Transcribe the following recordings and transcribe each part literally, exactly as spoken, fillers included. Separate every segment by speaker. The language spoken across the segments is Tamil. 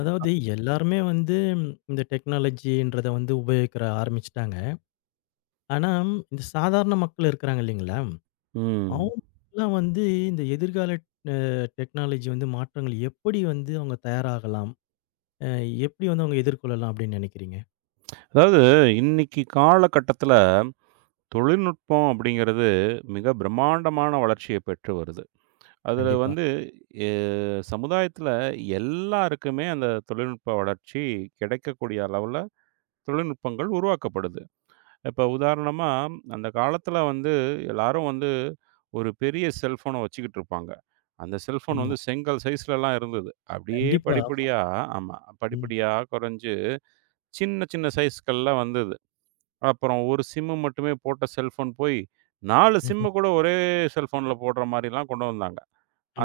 Speaker 1: அதாவது, எல்லாருமே வந்து இந்த டெக்னாலஜின்றத வந்து உபயோகிக்கிற ஆரம்பிச்சுட்டாங்க. ஆனா, இந்த சாதாரண மக்கள் இருக்கிறாங்க இல்லைங்களா?
Speaker 2: ம்.
Speaker 1: அவங்கலாம் வந்து இந்த எதிர்கால அ டெக்னாலஜி வந்து மாற்றங்கள் எப்படி வந்து அவங்க தயாராகலாம்? அ எப்படி வந்து அவங்க எதிர்கொள்ளலாம் அப்படின்னு நினைக்கிறீங்க?
Speaker 2: அதாவது இன்னைக்கு காலகட்டத்தில தொழில்நுட்பம் அப்படிங்கிறது மிக பிரம்மாண்டமான வளர்ச்சிய பெற்று வருது. அதில
Speaker 1: கண்டிப்பா.
Speaker 2: வந்து எ சமுதாயத்தில எல்லாருக்குமே அந்த தொழில்நுட்ப வளர்ச்சி கிடைக்கக்கூடிய அளவுல தொழில்நுட்பங்கள் உருவாக்கப்படுது. இப்ப உதாரணமா அந்த காலத்தில வந்து எல்லாரும் வந்து ஒரு பெரிய செல்ஃபோன வச்சுக்கிட்டு இருப்பாங்க. அந்த செல்ஃபோன்
Speaker 1: ஆமா.
Speaker 2: வந்து செங்கல் சைஸ்லலாம் இருந்தது. அப்படியே
Speaker 1: கண்டிப்பா.
Speaker 2: படிப்படியா ஆமா
Speaker 1: ம்.
Speaker 2: படிப்படியா குறைஞ்சு சின்ன சின்ன சைஸ்கள்ல வந்தது. அப்புறம் ஒரு சிம்மு மட்டுமே போட்ட செல்ஃபோன் போய், நாலு சிம்மு
Speaker 1: ம்ஹ்ம்.
Speaker 2: கூட ஒரே செல்ஃபோன்ல போடுற மாரிலாம் கொண்டு வந்தாங்க.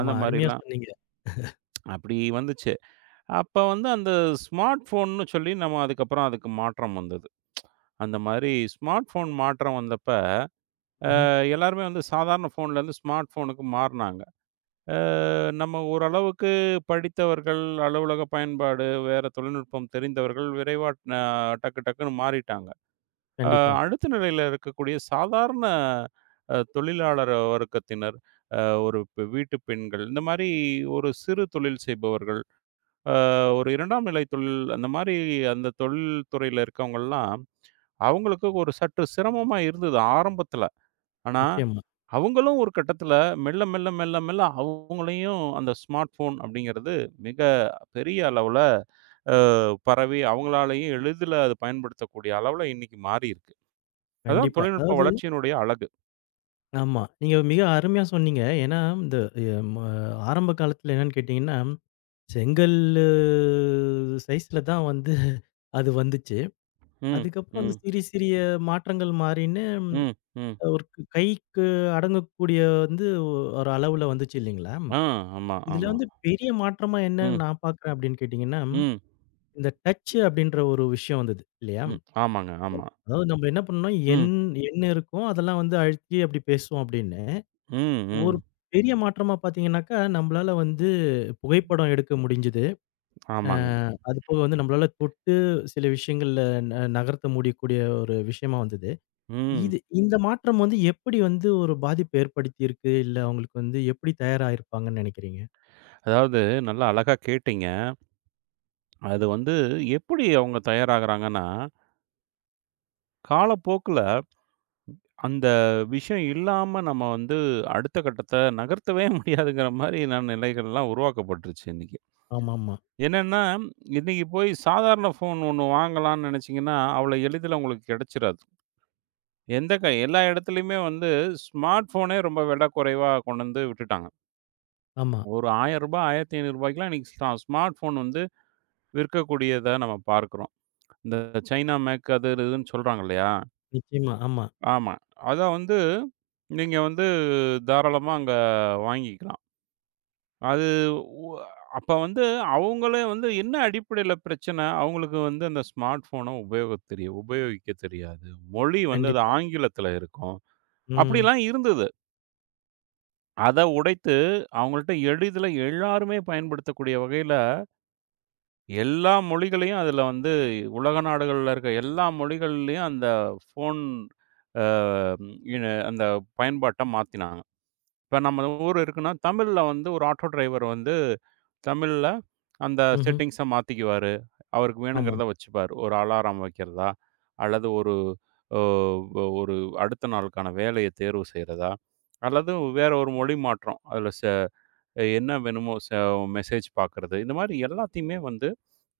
Speaker 2: அந்த
Speaker 1: அருமையா
Speaker 2: மாரிலாம்
Speaker 1: சொன்னீங்க.
Speaker 2: அப்படி வந்துச்சு. அப்ப வந்து அந்த ஸ்மார்ட் ஃபோன்னு சொல்லி நம்ம அதுக்கப்புறம் அதுக்கு மாற்றம் வந்தது. அந்த மாரி ஸ்மார்ட் ஃபோன் மாற்றம் வந்தப்ப,
Speaker 1: ம்ஹ்ம்.
Speaker 2: அஹ், எல்லாருமே வந்து சாதாரண ஃபோன்லேருந்து ஸ்மார்ட் ஃபோனுக்கு மாறுனாங்க. அ நம்ம ஓரளவுக்கு படித்தவர்கள், அலுவலக பயன்பாடு, வேற தொழில்நுட்பம் தெரிந்தவர்கள் விரைவா அ டக்கு டக்குன்னு மாறிட்டாங்க. அ
Speaker 1: கண்டிப்பா.
Speaker 2: அடுத்த நிலையில இருக்கக்கூடிய சாதாரண அ தொழிலாளர் வர்க்கத்தினர், அ ஒரு பெ வீட்டு பெண்கள், இந்த மாரி ஒரு சிறு தொழில் செய்பவர்கள், அ ஒரு இரண்டாம் நிலை தொழில் அந்த மாரி அந்த தொழில் துறையில இருக்கவங்கலாம், அவங்களுக்கு ஒரு சற்று சிரமமா இருந்தது ஆரம்பத்தில. ஆனா,
Speaker 1: நிச்சயமா.
Speaker 2: அவங்களும் ஒரு கட்டத்தில மெல்ல, மெல்ல, மெல்ல, மெல்ல அவங்களையும் அந்த ஸ்மார்ட் ஃபோன் அப்படிங்கிறது மிக பெரிய அளவுல அ பரவி, அவங்களாலேயும் எளிதில அது பயன்படுத்தக்கூடிய அளவுல இன்னைக்கு மாறியிருக்கு. அதான்
Speaker 1: கண்டிப்பா.
Speaker 2: தொழில்நுட்ப
Speaker 1: அதாவது,
Speaker 2: வளர்ச்சியினுடைய அழகு.
Speaker 1: ஆமா. நீங்க மிக அருமையா சொன்னீங்க. ஏன்னா, இந்த எ ம ஆரம்ப காலத்துல என்னன்னு கேட்டீங்கன்னா, செங்கல்லு சைஸ்ல தான் வந்து அது வந்துச்சு.
Speaker 2: ம்,
Speaker 1: அதுக்கப்புறம் அந்த
Speaker 2: ம்,
Speaker 1: சிறிய சிறிய மாற்றங்கள் மாறின்னு ம்,
Speaker 2: ம், ம்.
Speaker 1: ஒரு கு- கைக்கு அடங்கக்கூடிய வந்து ஒ- ஒரு அளவுல வந்துச்சு இல்லைங்களா?
Speaker 2: ஆ, ஆமா,
Speaker 1: இதுல
Speaker 2: ஆமா.
Speaker 1: வந்து பெரிய மாற்றமா என்ன
Speaker 2: ம்,
Speaker 1: நான் பார்க்குறேன் அப்படின்னு கேட்டீங்கன்னா,
Speaker 2: ம்,
Speaker 1: இந்த டச்சு அப்படின்ற ஒரு விஷயம் வந்தது இல்லையா?
Speaker 2: ம். ஆமாங்க, ஆமா.
Speaker 1: அதாவது, நம்ம என்ன பண்ணோம்
Speaker 2: ம்,
Speaker 1: எண் எண் இருக்கும். அதெல்லாம் வந்து அழுத்தி அப்படி பேசுவோம் அப்படின்னு.
Speaker 2: ம்,
Speaker 1: ஒரு
Speaker 2: ம்.
Speaker 1: பெரிய மாற்றமா பார்த்தீங்கன்னாக்கா, நம்மளால வந்து புகைப்படம் எடுக்க முடிஞ்சது. அ
Speaker 2: ஆமாங்க.
Speaker 1: அது போக வந்து நம்மளால தொட்டு சில விஷயங்கள்ல ந நகர்த்த முடியக்கூடிய ஒரு விஷயமா வந்தது.
Speaker 2: ம்.
Speaker 1: இது, இந்த மாற்றம் வந்து எப்படி வந்து ஒரு பாதிப்பு ஏற்படுத்தியிருக்கு? இல்ல அவங்களுக்கு வந்து எப்படி தயாராகியிருப்பாங்கன்னு நினைக்கிறீங்க?
Speaker 2: அதாவது நல்லா அழகா கேட்டீங்க. அது வந்து எப்படி அவங்க தயாராகுறாங்கன்னா, காலப்போக்குல அந்த விஷயம் இல்லாம நம்ம வந்து அடுத்த கட்டத்த நகர்த்தவே முடியாதுங்கிற மாரியான நிலைகள்லாம் உருவாக்கப்பட்டுருச்சு இன்னைக்கு.
Speaker 1: ஆமாமா.
Speaker 2: என்னன்னா, இன்னைக்கு போய் சாதாரண ஃபோன் ஒண்ணு வாங்கலாம்னு நெனச்சீங்கன்னா, அவ்வளோ எளிதில உங்களுக்கு கெடைச்சிராது. எந்த க எல்லா இடத்துலயுமே வந்து ஸ்மார்ட் ஃபோனே ரொம்ப விலை குறைவா கொண்டு வந்து விட்டுட்டாங்க.
Speaker 1: ஆமா.
Speaker 2: ஒரு ரூ. ஆயிரம் ரூ. 1500க்குலாம் இன்னைக்கு ஸ்டா ஸ்மார்ட் ஃபோன் வந்து விற்கக்கூடியதா நம்ம பார்க்கிறோம். இந்த சைனா மேக் அது இதுன்னு சொல்றாங்க இல்லையா?
Speaker 1: நிச்சயமா. ஆமா.
Speaker 2: ஆமா. அத வந்து நீங்க வந்து தாராளமா அங்க வாங்கிக்கலாம். அது உ அப்ப வந்து அவங்களே வந்து என்ன அடிப்படையில பிரச்சனை? அவங்களுக்கு வந்து அந்த ஸ்மார்ட் ஃபோன உபயோகத் தெரிய உபயோகிக்க தெரியாது. மொழி வந்து அது
Speaker 1: கண்டிப்பா.
Speaker 2: ஆங்கிலத்தில இருக்கும்.
Speaker 1: ம்.
Speaker 2: அப்படிலாம் இருந்தது. அத உடைத்து, அவங்கள்ட்ட எளிதில எல்லாருமே பயன்படுத்தக்கூடிய வகையில, எல்லா மொழிகளையும் அதுல வந்து உலக நாடுகள்ல இருக்க எல்லா மொழிகள்லயும் அந்த ஃபோன் அ இன அந்த பயன்பாட்ட மாத்தினாங்க. இப்ப நம்ம ஊர் இருக்குன்னா, தமிழ்ல வந்து ஒரு ஆட்டோ டிரைவர் வந்து தமிழ்ல அந்த
Speaker 1: ம்ஹ்ம்.
Speaker 2: செட்டிங்ஸ மாத்திக்குவாரு. அவருக்கு
Speaker 1: ஆமா,
Speaker 2: வேணுங்கிறத வச்சுப்பாரு. ஒரு அலாரம் வைக்கிறதா, அல்லது ஒரு அ ஒரு அடுத்த நாளுக்கான வேலைய தேர்வு செய்றதா, அல்லது வேற ஒரு மொழி மாற்றம். அதுல செ அஹ் என்ன வேணுமோ ச மெசேஜ் பார்க்கறது. இந்த மாரி எல்லாத்தையுமே வந்து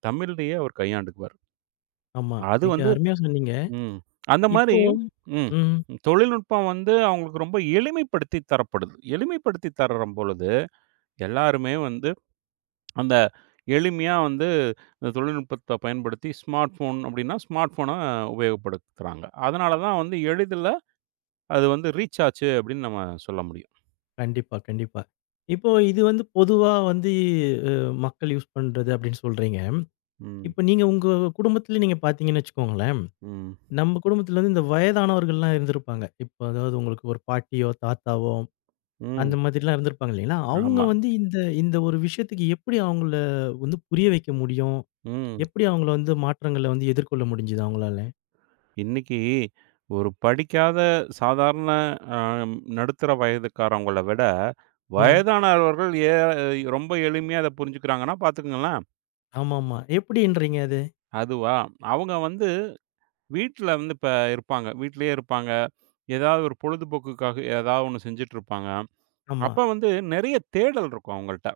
Speaker 2: தமிழ்லயே அவர் கையாண்டுக்குவாரு.
Speaker 1: ஆமா.
Speaker 2: அது
Speaker 1: மிக
Speaker 2: வந்து
Speaker 1: அருமையா சொன்னீங்க.
Speaker 2: ம். அந்த மாரி
Speaker 1: இப்போ.
Speaker 2: ம்.
Speaker 1: ம்.
Speaker 2: தொழில்நுட்பம் வந்து அவங்களுக்கு ரொம்ப எளிமைப்படுத்தி தரப்படுது. எளிமைப்படுத்தி தரும் பொழுது, எல்லாருமே வந்து அந்த எளிமையா வந்து இந்த தொழில்நுட்பத்த பயன்படுத்தி ஸ்மார்ட் ஃபோன் அப்டின்னா, ஸ்மார்ட் ஃபோன உபயோகப்படுத்துறாங்க. அதனால தான் வந்து எளிதில அது வந்து ரீச் ஆச்சு அப்டின்னு நம்ம சொல்ல முடியும்.
Speaker 1: கண்டிப்பா, கண்டிப்பா. இப்போ இது வந்து பொதுவா வந்து அ மக்கள் யூஸ் பண்றது அப்படின்னு சொல்றீங்க.
Speaker 2: ம்.
Speaker 1: இப்ப நீங்க உங்க குடும்பத்தில நீங்க பார்த்தீங்கன்னு வச்சுக்கோங்களேன்.
Speaker 2: ம்.
Speaker 1: நம்ம குடும்பத்துல வந்து இந்த வயதானவர்கள்லாம் இருந்திருப்பாங்க. இப்போ அதாவது உங்களுக்கு ஒரு பாட்டியோ, தாத்தாவோ
Speaker 2: ம்.
Speaker 1: அந்த மாதிரிலாம் இருந்திருப்பாங்க இல்லைங்களா? அவங்க
Speaker 2: ஆமா.
Speaker 1: வந்து இந்த இந்த ஒரு விஷயத்துக்கு எப்படி அவங்கள வந்து புரிய வைக்க முடியும்?
Speaker 2: ம்.
Speaker 1: எப்படி அவங்கள வந்து மாற்றங்கள வந்து எதிர்கொள்ள முடிஞ்சுது அவங்களால?
Speaker 2: இன்னைக்கு ஒரு படிக்காத சாதாரண அ நடுத்தர வயதுக்காரவங்கள விட,
Speaker 1: ம்.
Speaker 2: வயதானவர்கள் ஏ ரொம்ப எளிமையா அத புரிஞ்சுக்கிறாங்கன்னா பார்த்துக்கங்களேன்.
Speaker 1: ஆமாமா. எப்படின்றீங்க அது?
Speaker 2: அதுவா? அவங்க வந்து வீட்ல வந்து இப்ப இருப்பாங்க. வீட்லயே இருப்பாங்க. ஏதாவது ஒரு பொழுதுபோக்குக்காக ஏதாவது ஒண்ணு செஞ்சுட்டு இருப்பாங்க.
Speaker 1: ஆமா.
Speaker 2: அப்ப வந்து நெறைய தேடல் இருக்கும் அவங்கள்ட்ட.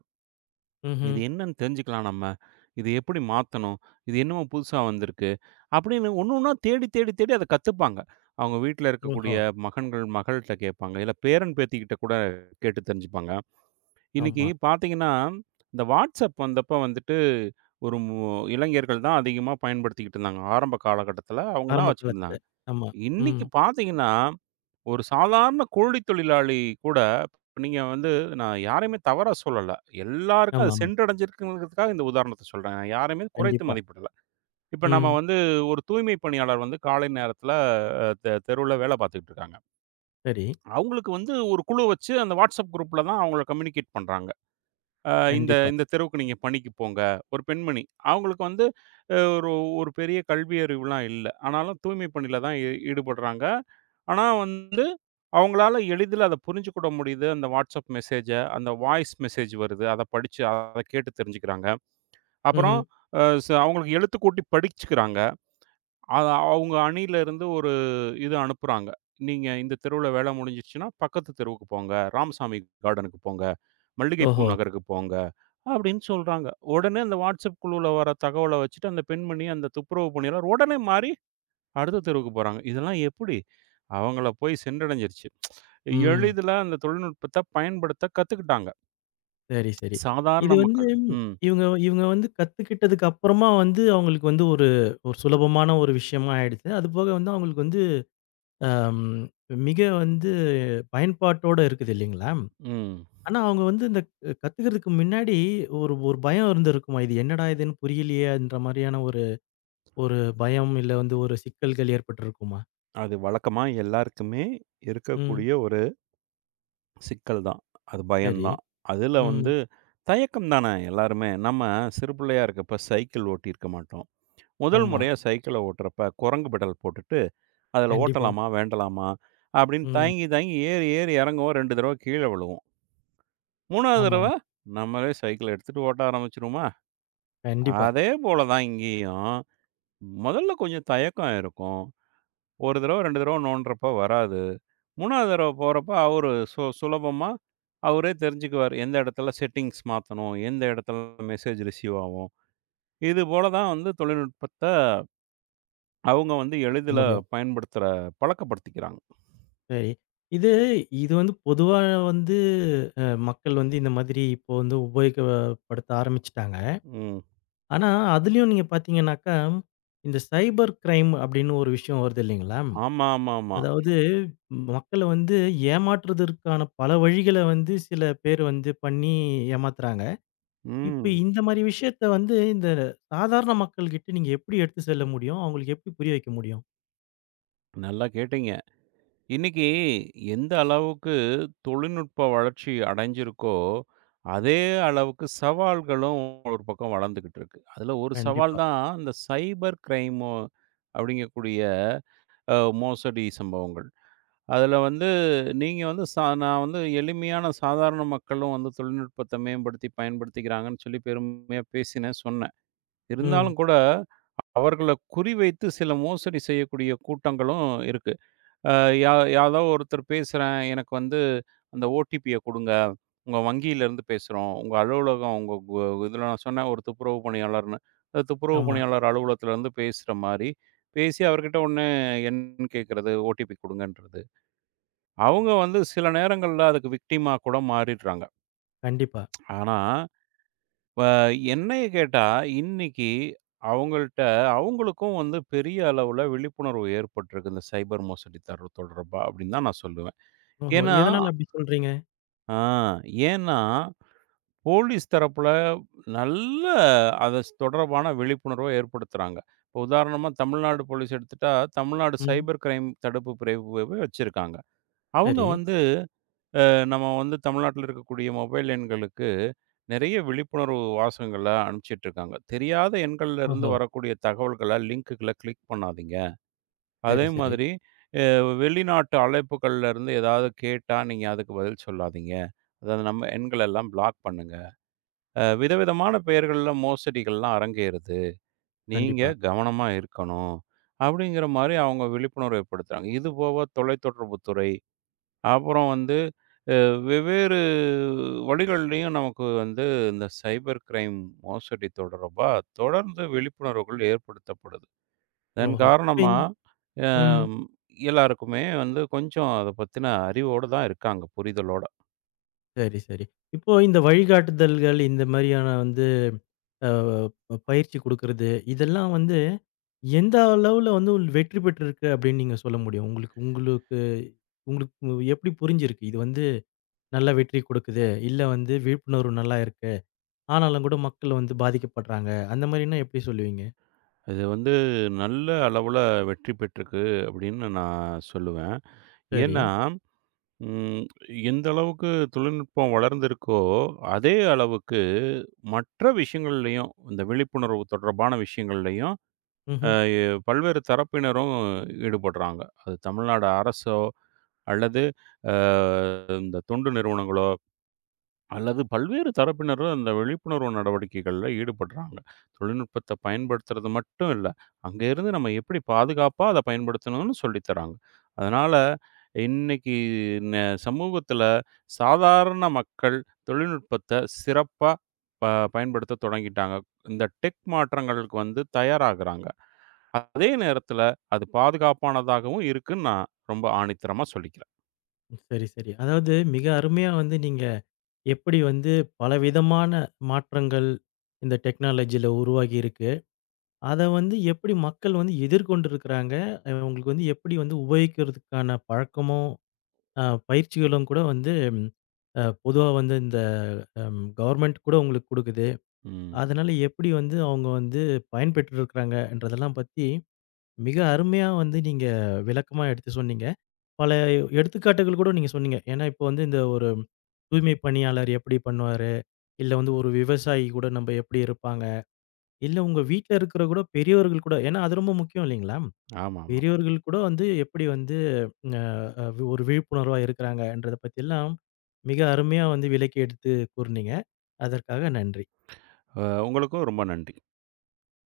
Speaker 1: ம்ஹ்ம்.
Speaker 2: இது என்னன்னு தெரிஞ்சுக்கலாம் நம்ம. இது எப்படி மாத்தணும்? இது என்னமோ புதுசா வந்திருக்கு. அப்படின்னு ஒண்ணு ஒண்ணா தேடி, தேடி, தேடி அத கத்துப்பாங்க. அவங்க வீட்ல இருக்கக்கூடிய
Speaker 1: ஓஹோ!
Speaker 2: மகன்கள், மகள்ட்ட கேட்பாங்க. இல்ல பேரன், பேத்திகிட்ட கூட கேட்டு தெரிஞ்சுப்பாங்க. இன்னைக்கு
Speaker 1: ஆமா.
Speaker 2: பார்த்தீங்கன்னா, இந்த WhatsApp வந்தப்ப வந்துட்டு ஒரு மு இளைஞர்கள் தான் அதிகமா பயன்படுத்திக்கிட்டு இருந்தாங்க. ஆரம்ப காலகட்டத்தில அவங்க தான்
Speaker 1: ஆரம்ப
Speaker 2: வச்சுக்கிட்டு
Speaker 1: காலத்துல.
Speaker 2: இருந்தாங்க.
Speaker 1: ஆமா. ம்.
Speaker 2: இன்னைக்கு பார்த்தீங்கன்னா ஒரு சாதாரண கூலி தொழிலாளி கூட, இப்ப நீங்க வந்து நான் யாரையுமே தவறா சொல்லல. எல்லாருக்கும் அது
Speaker 1: ஆமாமா.
Speaker 2: சென்றடைஞ்சிருக்குங்கிறதுக்காக இந்த உதாரணத்த சொல்றேன். நான் யாரையுமே குறைத்து
Speaker 1: கண்டிப்பா.
Speaker 2: மதிப்பிடல. இப்ப நம்ம
Speaker 1: ம்.
Speaker 2: வந்து ஒரு தூய்மை பணியாளர் வந்து காலை நேரத்தில தெ தெருவுல வேலை பார்த்துக்கிட்டு இருக்காங்க.
Speaker 1: சரி.
Speaker 2: அவங்களுக்கு வந்து ஒரு குழு வச்சு அந்த WhatsApp குரூப்ல தான் அவங்கள கம்யூனிகேட் பண்றாங்க. அ இந்த
Speaker 1: கண்டிப்பா.
Speaker 2: இந்த தெருவுக்கு நீங்க பணிக்கு போங்க. ஒரு பெண்மணி. அவங்களுக்கு வந்து அ ஒரு ஒரு பெரிய கல்வி அறிவுலாம் இல்ல. ஆனாலும் தூய்மை பணியில தான் ஈ ஈடுபடுறாங்க. ஆனா வந்து அவங்களால எளிதில அத புரிஞ்சுக்கிட முடியுது. அந்த WhatsApp மெசேஜ, அந்த வாய்ஸ் மெசேஜ் வருது. அத படிச்சு அத கேட்டு தெரிஞ்சுக்கிறாங்க. அப்புறம்
Speaker 1: ம்ஹ்ம்.
Speaker 2: அ ச அவங்களுக்கு எழுத்து கூட்டி படிச்சுக்கிறாங்க. அத அவங்க அணியிலருந்து ஒரு இது அனுப்புறாங்க. நீங்க இந்த தெருவுல வேல முடிஞ்சிருச்சுன்னா, பக்கத்து தெருவுக்கு போங்க. ராமசாமி கார்டனுக்கு போங்க. மல்லிகைப்பூ
Speaker 1: ஓஹோ!
Speaker 2: நகருக்கு போங்க. அப்படின்னு சொல்றாங்க. உடனே அந்த WhatsApp குழுவுல வர தகவல வச்சுட்டு, அந்த பெண்மணி அந்த துப்புரவு பணியாளர் உடனே மாறி அடுத்த தெருவுக்கு போறாங்க. இதெல்லாம் எப்படி? அவங்கள போய் சென்றடைஞ்சிருச்சு.
Speaker 1: ம்.
Speaker 2: எளிதில அந்த தொழில்நுட்பத்த பயன்படுத்த கத்துக்கிட்டாங்க.
Speaker 1: சரி, சரி.
Speaker 2: சாதாரண
Speaker 1: இது வந்து
Speaker 2: மக்கள். ம்,
Speaker 1: இவங்க இவங்க வந்து கத்துக்கிட்டதுக்கு அப்புறமா வந்து அவங்களுக்கு வந்து ஒரு ஒரு சுலபமான ஒரு விஷயமா ஆயிடுச்சு. அதுபோக வந்து அவங்களுக்கு வந்து அம் மிக வந்து பயன்பாட்டோட இருக்குது இல்லைங்களா?
Speaker 2: ம்.
Speaker 1: ஆனா அவங்க வந்து இந்த அ கத்துக்கிறதுக்கு முன்னாடி ஒரு ஒரு பயம் இருந்திருக்குமா? இது என்னடா இதுன்னு புரியலையேன்ற மாரியான ஒரு ஒரு பயம் இல்ல வந்து ஒரு சிக்கல்கள் ஏற்பட்டிருக்குமா?
Speaker 2: அது வழக்கமா எல்லாருக்குமே
Speaker 1: ம்.
Speaker 2: இருக்கக்கூடிய ஒரு சிக்கல் தான். அது பயம்
Speaker 1: சரி.
Speaker 2: தான். அதுல
Speaker 1: ம்.
Speaker 2: வந்து தயக்கம் தானே எல்லாருமே. நம்ம சிறு பிள்ளையா இருக்கப்ப சைக்கிள் ஓட்டியிருக்க மாட்டோம். முதல்
Speaker 1: ஆமா.
Speaker 2: முறையா சைக்கிள ஓட்டுறப்ப குரங்கு பெடல் போட்டுட்டு அதில
Speaker 1: கண்டிப்பா.
Speaker 2: ஓட்டலாமா? வேண்டலாமா? அப்படின்னு
Speaker 1: ம்.
Speaker 2: தயங்கி, தயங்கி ஏறி, ஏறி இறங்குவோம். ரெண்டு தடவ கீழ விழுவோம். மூன்றாவது தடவ
Speaker 1: ஆமாமா.
Speaker 2: நம்மளே சைக்கிள் எடுத்துட்டு ஓட்ட ஆரம்பிச்சுருவோமா?
Speaker 1: கண்டிப்பா.
Speaker 2: அதே போல தான் இங்கேயும். முதல்ல கொஞ்சம் தயக்கம் இருக்கும். ஒரு தடவ, ரெண்டு தடவ நோண்டுறப்ப வராது. மூன்றாவது தடவ போறப்ப அவரு சு சுலபமா அவரே தெரிஞ்சுக்குவாரு. எந்த இடத்துல செட்டிங்ஸ் மாத்தணும்? எந்த இடத்துல மெசேஜ் ரிசீவ் ஆகும்? இது போல தான் வந்து தொழில்நுட்பத்த அவங்க வந்து
Speaker 1: கத்துக்க
Speaker 2: எளிதில
Speaker 1: முடியும்.
Speaker 2: பயன்படுத்துற பழக்கப்படுத்திக்கிறாங்க.
Speaker 1: சரி. இது இது வந்து பொதுவா வந்து அ மக்கள் வந்து இந்த மாதிரி இப்போ வந்து உபயோகப்படுத்த ஆரம்பிச்சுட்டாங்க.
Speaker 2: ம்.
Speaker 1: ஆனா, அதுலயும் நீங்க பார்த்தீங்கன்னாக்கா, இந்த சைபர் கிரைம் அப்படின்னு ஒரு விஷயம் வருது இல்லைங்களா?
Speaker 2: ஆமா, ஆமா, ஆமா.
Speaker 1: அதாவது, மக்கள வந்து ஏமாற்றுவதற்கான பல வழிகள வந்து சில பேர் வந்து பண்ணி ஏமாத்துறாங்க. இப்ப
Speaker 2: ம்.
Speaker 1: இந்த மாரி விஷயத்த வந்து இந்த சாதாரண மக்கள்கிட்ட நீங்க எப்படி எடுத்து செல்ல முடியும்? அவங்களுக்கு எப்படி புரிய வைக்க முடியும்?
Speaker 2: நல்லா கேட்டீங்க. இன்னைக்கு எந்த அளவுக்கு தொழில்நுட்ப வளர்ச்சி அடைஞ்சிருக்கோ, அதே அளவுக்கு சவால்களும் ஒரு பக்கம் வளர்ந்துகிட்டு இருக்கு. அதுல ஒரு சவால்
Speaker 1: கண்டிப்பா.
Speaker 2: தான் இந்த சைபர் கிரைம் அப்படிங்கக்கூடிய அ மோசடி சம்பவங்கள். அதுல வந்து நீங்க வந்து சா நான் வந்து எளிமையான சாதாரண மக்களும் வந்து தொழில்நுட்பத்த மேம்படுத்தி பயன்படுத்திக்கிறாங்கன்னு சொல்லி பெருமையா பேசினேன், சொன்னேன்.
Speaker 1: ம்.
Speaker 2: இருந்தாலும் கூட அவர்கள குறிவைத்து சில மோசடி செய்யக்கூடிய கூட்டங்களும் இருக்கு. யா யாதோ ஒருத்தர் பேசுறேன். எனக்கு வந்து அந்த ஓடிபிய குடுங்க. உங்க வங்கியிலேருந்து பேசுறோம். உங்க அலுவலகம் உங்க கு இதில நான் சொன்னேன் ஒரு துப்புரவு பணியாளர்னு. அந்த துப்புரவு
Speaker 1: ஆமா.
Speaker 2: பணியாளர் அலுவலகத்திலேருந்து பேசுற மாரி, பேசி அவர்கிட்ட ஒண்ணு எண் கேட்கறது, ஓடிபி குடுங்கன்றது. அவங்க வந்து சில நேரங்கள்ல அதுக்கு விக்டிமா கூட மாறிடுறாங்க.
Speaker 1: கண்டிப்பா.
Speaker 2: ஆனா, அ என்னைய கேட்டா, இன்னைக்கு அவங்கள்ட்ட அவங்களுக்கும் வந்து பெரிய அளவுல விழிப்புணர்வு ஏற்பட்டிருக்கு. இந்த சைபர் மோசடி தர் தொடர்பா அப்படின்னு தான் நான் சொல்லுவேன்.
Speaker 1: ஓஹோ!
Speaker 2: ஏன்னா
Speaker 1: எதனால அப்படி சொல்றீங்க?
Speaker 2: ஆ ஏன்னா, போலீஸ் தரப்புல நல்ல அது ஸ் தொடர்பான விழிப்புணர்வ ஏற்படுத்துறாங்க. இப்போ உதாரணமா தமிழ்நாடு போலீஸ் எடுத்துட்டா, தமிழ்நாடு
Speaker 1: ம்.
Speaker 2: சைபர் கிரைம் தடுப்பு பிரிவு வச்சிருக்காங்க. அவங்க
Speaker 1: சரி.
Speaker 2: வந்து நம்ம வந்து தமிழ்நாட்டில இருக்கக்கூடிய மொபைல் எண்களுக்கு நெறைய விழிப்புணர்வு வாசகங்கள அனுப்பிச்சிட்டுருக்காங்க. தெரியாத எண்கள்லேருந்து
Speaker 1: ஓஹோ!
Speaker 2: வரக்கூடிய தகவல்கள, லிங்க்குகள கிளிக் பண்ணாதீங்க.
Speaker 1: சரி,
Speaker 2: அதே
Speaker 1: சரி.
Speaker 2: மாதிரி அ வெளிநாட்டு அழைப்புகள்லேருந்து ஏதாவது கேட்டா, நீங்க அதுக்கு பதில் சொல்லாதீங்க. அதாவது நம்ம எண்களெல்லாம் பிளாக் பண்ணுங்க. அஹ் விதவிதமான பெயர்கள்ல மோசடிகள்லாம் அரங்கேறுது. நீங்க
Speaker 1: கண்டிப்பா.
Speaker 2: கவனமா இருக்கணும். அப்படிங்கிற மாரி அவங்க விழிப்புணர்வு ஏற்படுத்துறாங்க. இது போக தொலைத்தொடர்பு துறை, அப்புறம் வந்து அ வெவ்வேறு வழிகள்லயும் நமக்கு வந்து இந்த சைபர் கிரைம் மோசடி தொடர்பா தொடர்ந்து விழிப்புணர்வுகள் ஏற்படுத்தப்படுது. இதன்
Speaker 1: ஓஹோ! இப்
Speaker 2: காரணமா
Speaker 1: ம்.
Speaker 2: அம் எல்லாருக்குமே வந்து கொஞ்சம் அத பத்தின அறிவோட தான் இருக்காங்க, புரிதலோட.
Speaker 1: சரி, சரி. இப்போ இந்த வழிகாட்டுதல்கள், இந்த மாரியான வந்து அ ப பயிற்சி குடுக்குறது, இதெல்லாம் வந்து எந்த அளவுல வந்து வெற்றி பெற்றிருக்கு அப்படின்னு நீங்க சொல்ல முடியும்? உங்களுக்கு உங்களுக்கு உங்களுக்கு எப்படி புரிஞ்சிருக்கு? இது வந்து நல்ல வெற்றி குடுக்குது, இல்ல வந்து விழிப்புணர்வு நல்லா இருக்கு. ஆனாலும் கூட மக்கள் வந்து பாதிக்கப்படுறாங்க. அந்த மாரின்னா எப்படி சொல்லுவீங்க?
Speaker 2: இது வந்து நல்ல அளவுல வெற்றி பெற்றிருக்கு அப்படின்னு நான் சொல்லுவேன்.
Speaker 1: சரி.
Speaker 2: ஏன்னா, ம் எந்த அளவுக்கு தொழில்நுட்பம் வளர்ந்திருக்கோ, அதே அளவுக்கு மற்ற விஷயங்கள்லயும், இந்த விழிப்புணர்வு தொடர்பான விஷயங்கள்லயும் அ
Speaker 1: ம்ஹ்ம்.
Speaker 2: எ பல்வேறு தரப்பினரும் ஈடுபடுறாங்க. அது தமிழ்நாடு அரசோ, அல்லது அ இந்த தொண்டு நிறுவனங்களோ அல்லது பல்வேறு தரப்பினரும் அந்த விழிப்புணர்வு நடவடிக்கைகள்ல ஈடுபடுறாங்க. தொழில்நுட்பத்த பயன்படுத்துறது மட்டும் இல்ல. அங்க இருந்து நம்ம எப்படி பாதுகாப்பா அத பயன்படுத்தணும்னு சொல்லி தராங்க. அதனால இன்னைக்கு ந சமூகத்துல சாதாரண மக்கள் தொழில்நுட்பத்த சிறப்பா ப பயன்படுத்த தொடங்கிட்டாங்க. இந்த டெக் மாற்றங்களுக்கு வந்து தயாராகுறாங்க. அதே நேரத்துல அது பாதுகாப்பானதாகவும் இருக்குன்னு நான் ரொம்ப ஆணித்தரமா சொல்லிக்கிறேன்.
Speaker 1: சரி, சரி. அதாவது, மிக அருமையா வந்து நீங்க எப்படி வந்து பலவிதமான மாற்றங்கள் இந்த டெக்னாலஜியில உருவாகி இருக்கு. அத வந்து எப்படி மக்கள் வந்து எதிர்கொண்டிருக்கிறாங்க. அ உங்களுக்கு வந்து எப்படி வந்து உபயோகிக்கிறதுக்கான பழக்கமும், அ பயிற்சிகளும் கூட வந்து அ பொதுவா வந்து இந்த அம் கவர்மெண்ட் கூட உங்களுக்கு குடுக்குது.
Speaker 2: ம்.
Speaker 1: அதனால எப்படி வந்து அவங்க வந்து பயன்பெற்றிருக்கிறாங்கன்றதெல்லாம் பத்தி மிக அருமையா வந்து நீங்க விளக்கமா எடுத்து சொன்னீங்க. பல எடுத்துக்காட்டுகள் கூட நீங்க சொன்னீங்க. ஏன்னா, இப்போ வந்து இந்த ஒரு தூய்மை பணியாளர் எப்படி பண்ணுவாரு? இல்ல வந்து ஒரு விவசாயி கூட நம்ப எப்படி இருப்பாங்க? இல்ல உங்க வீட்ல இருக்கிற கூட பெரியவர்கள் கூட ஏன்னா அது ரொம்ப முக்கியம் இல்லைங்களா?
Speaker 2: ஆமாமா.
Speaker 1: பெரியவர்கள் கூட வந்து எப்படி வந்து அ அ ஒரு விழிப்புணர்வா இருக்கிறாங்கன்றத பத்தியெல்லாம் மிக அருமையா வந்து விளக்கி எடுத்து கூறுனீங்க. அதற்காக நன்றி.
Speaker 2: அ உங்களுக்கும் ரொம்ப நன்றி.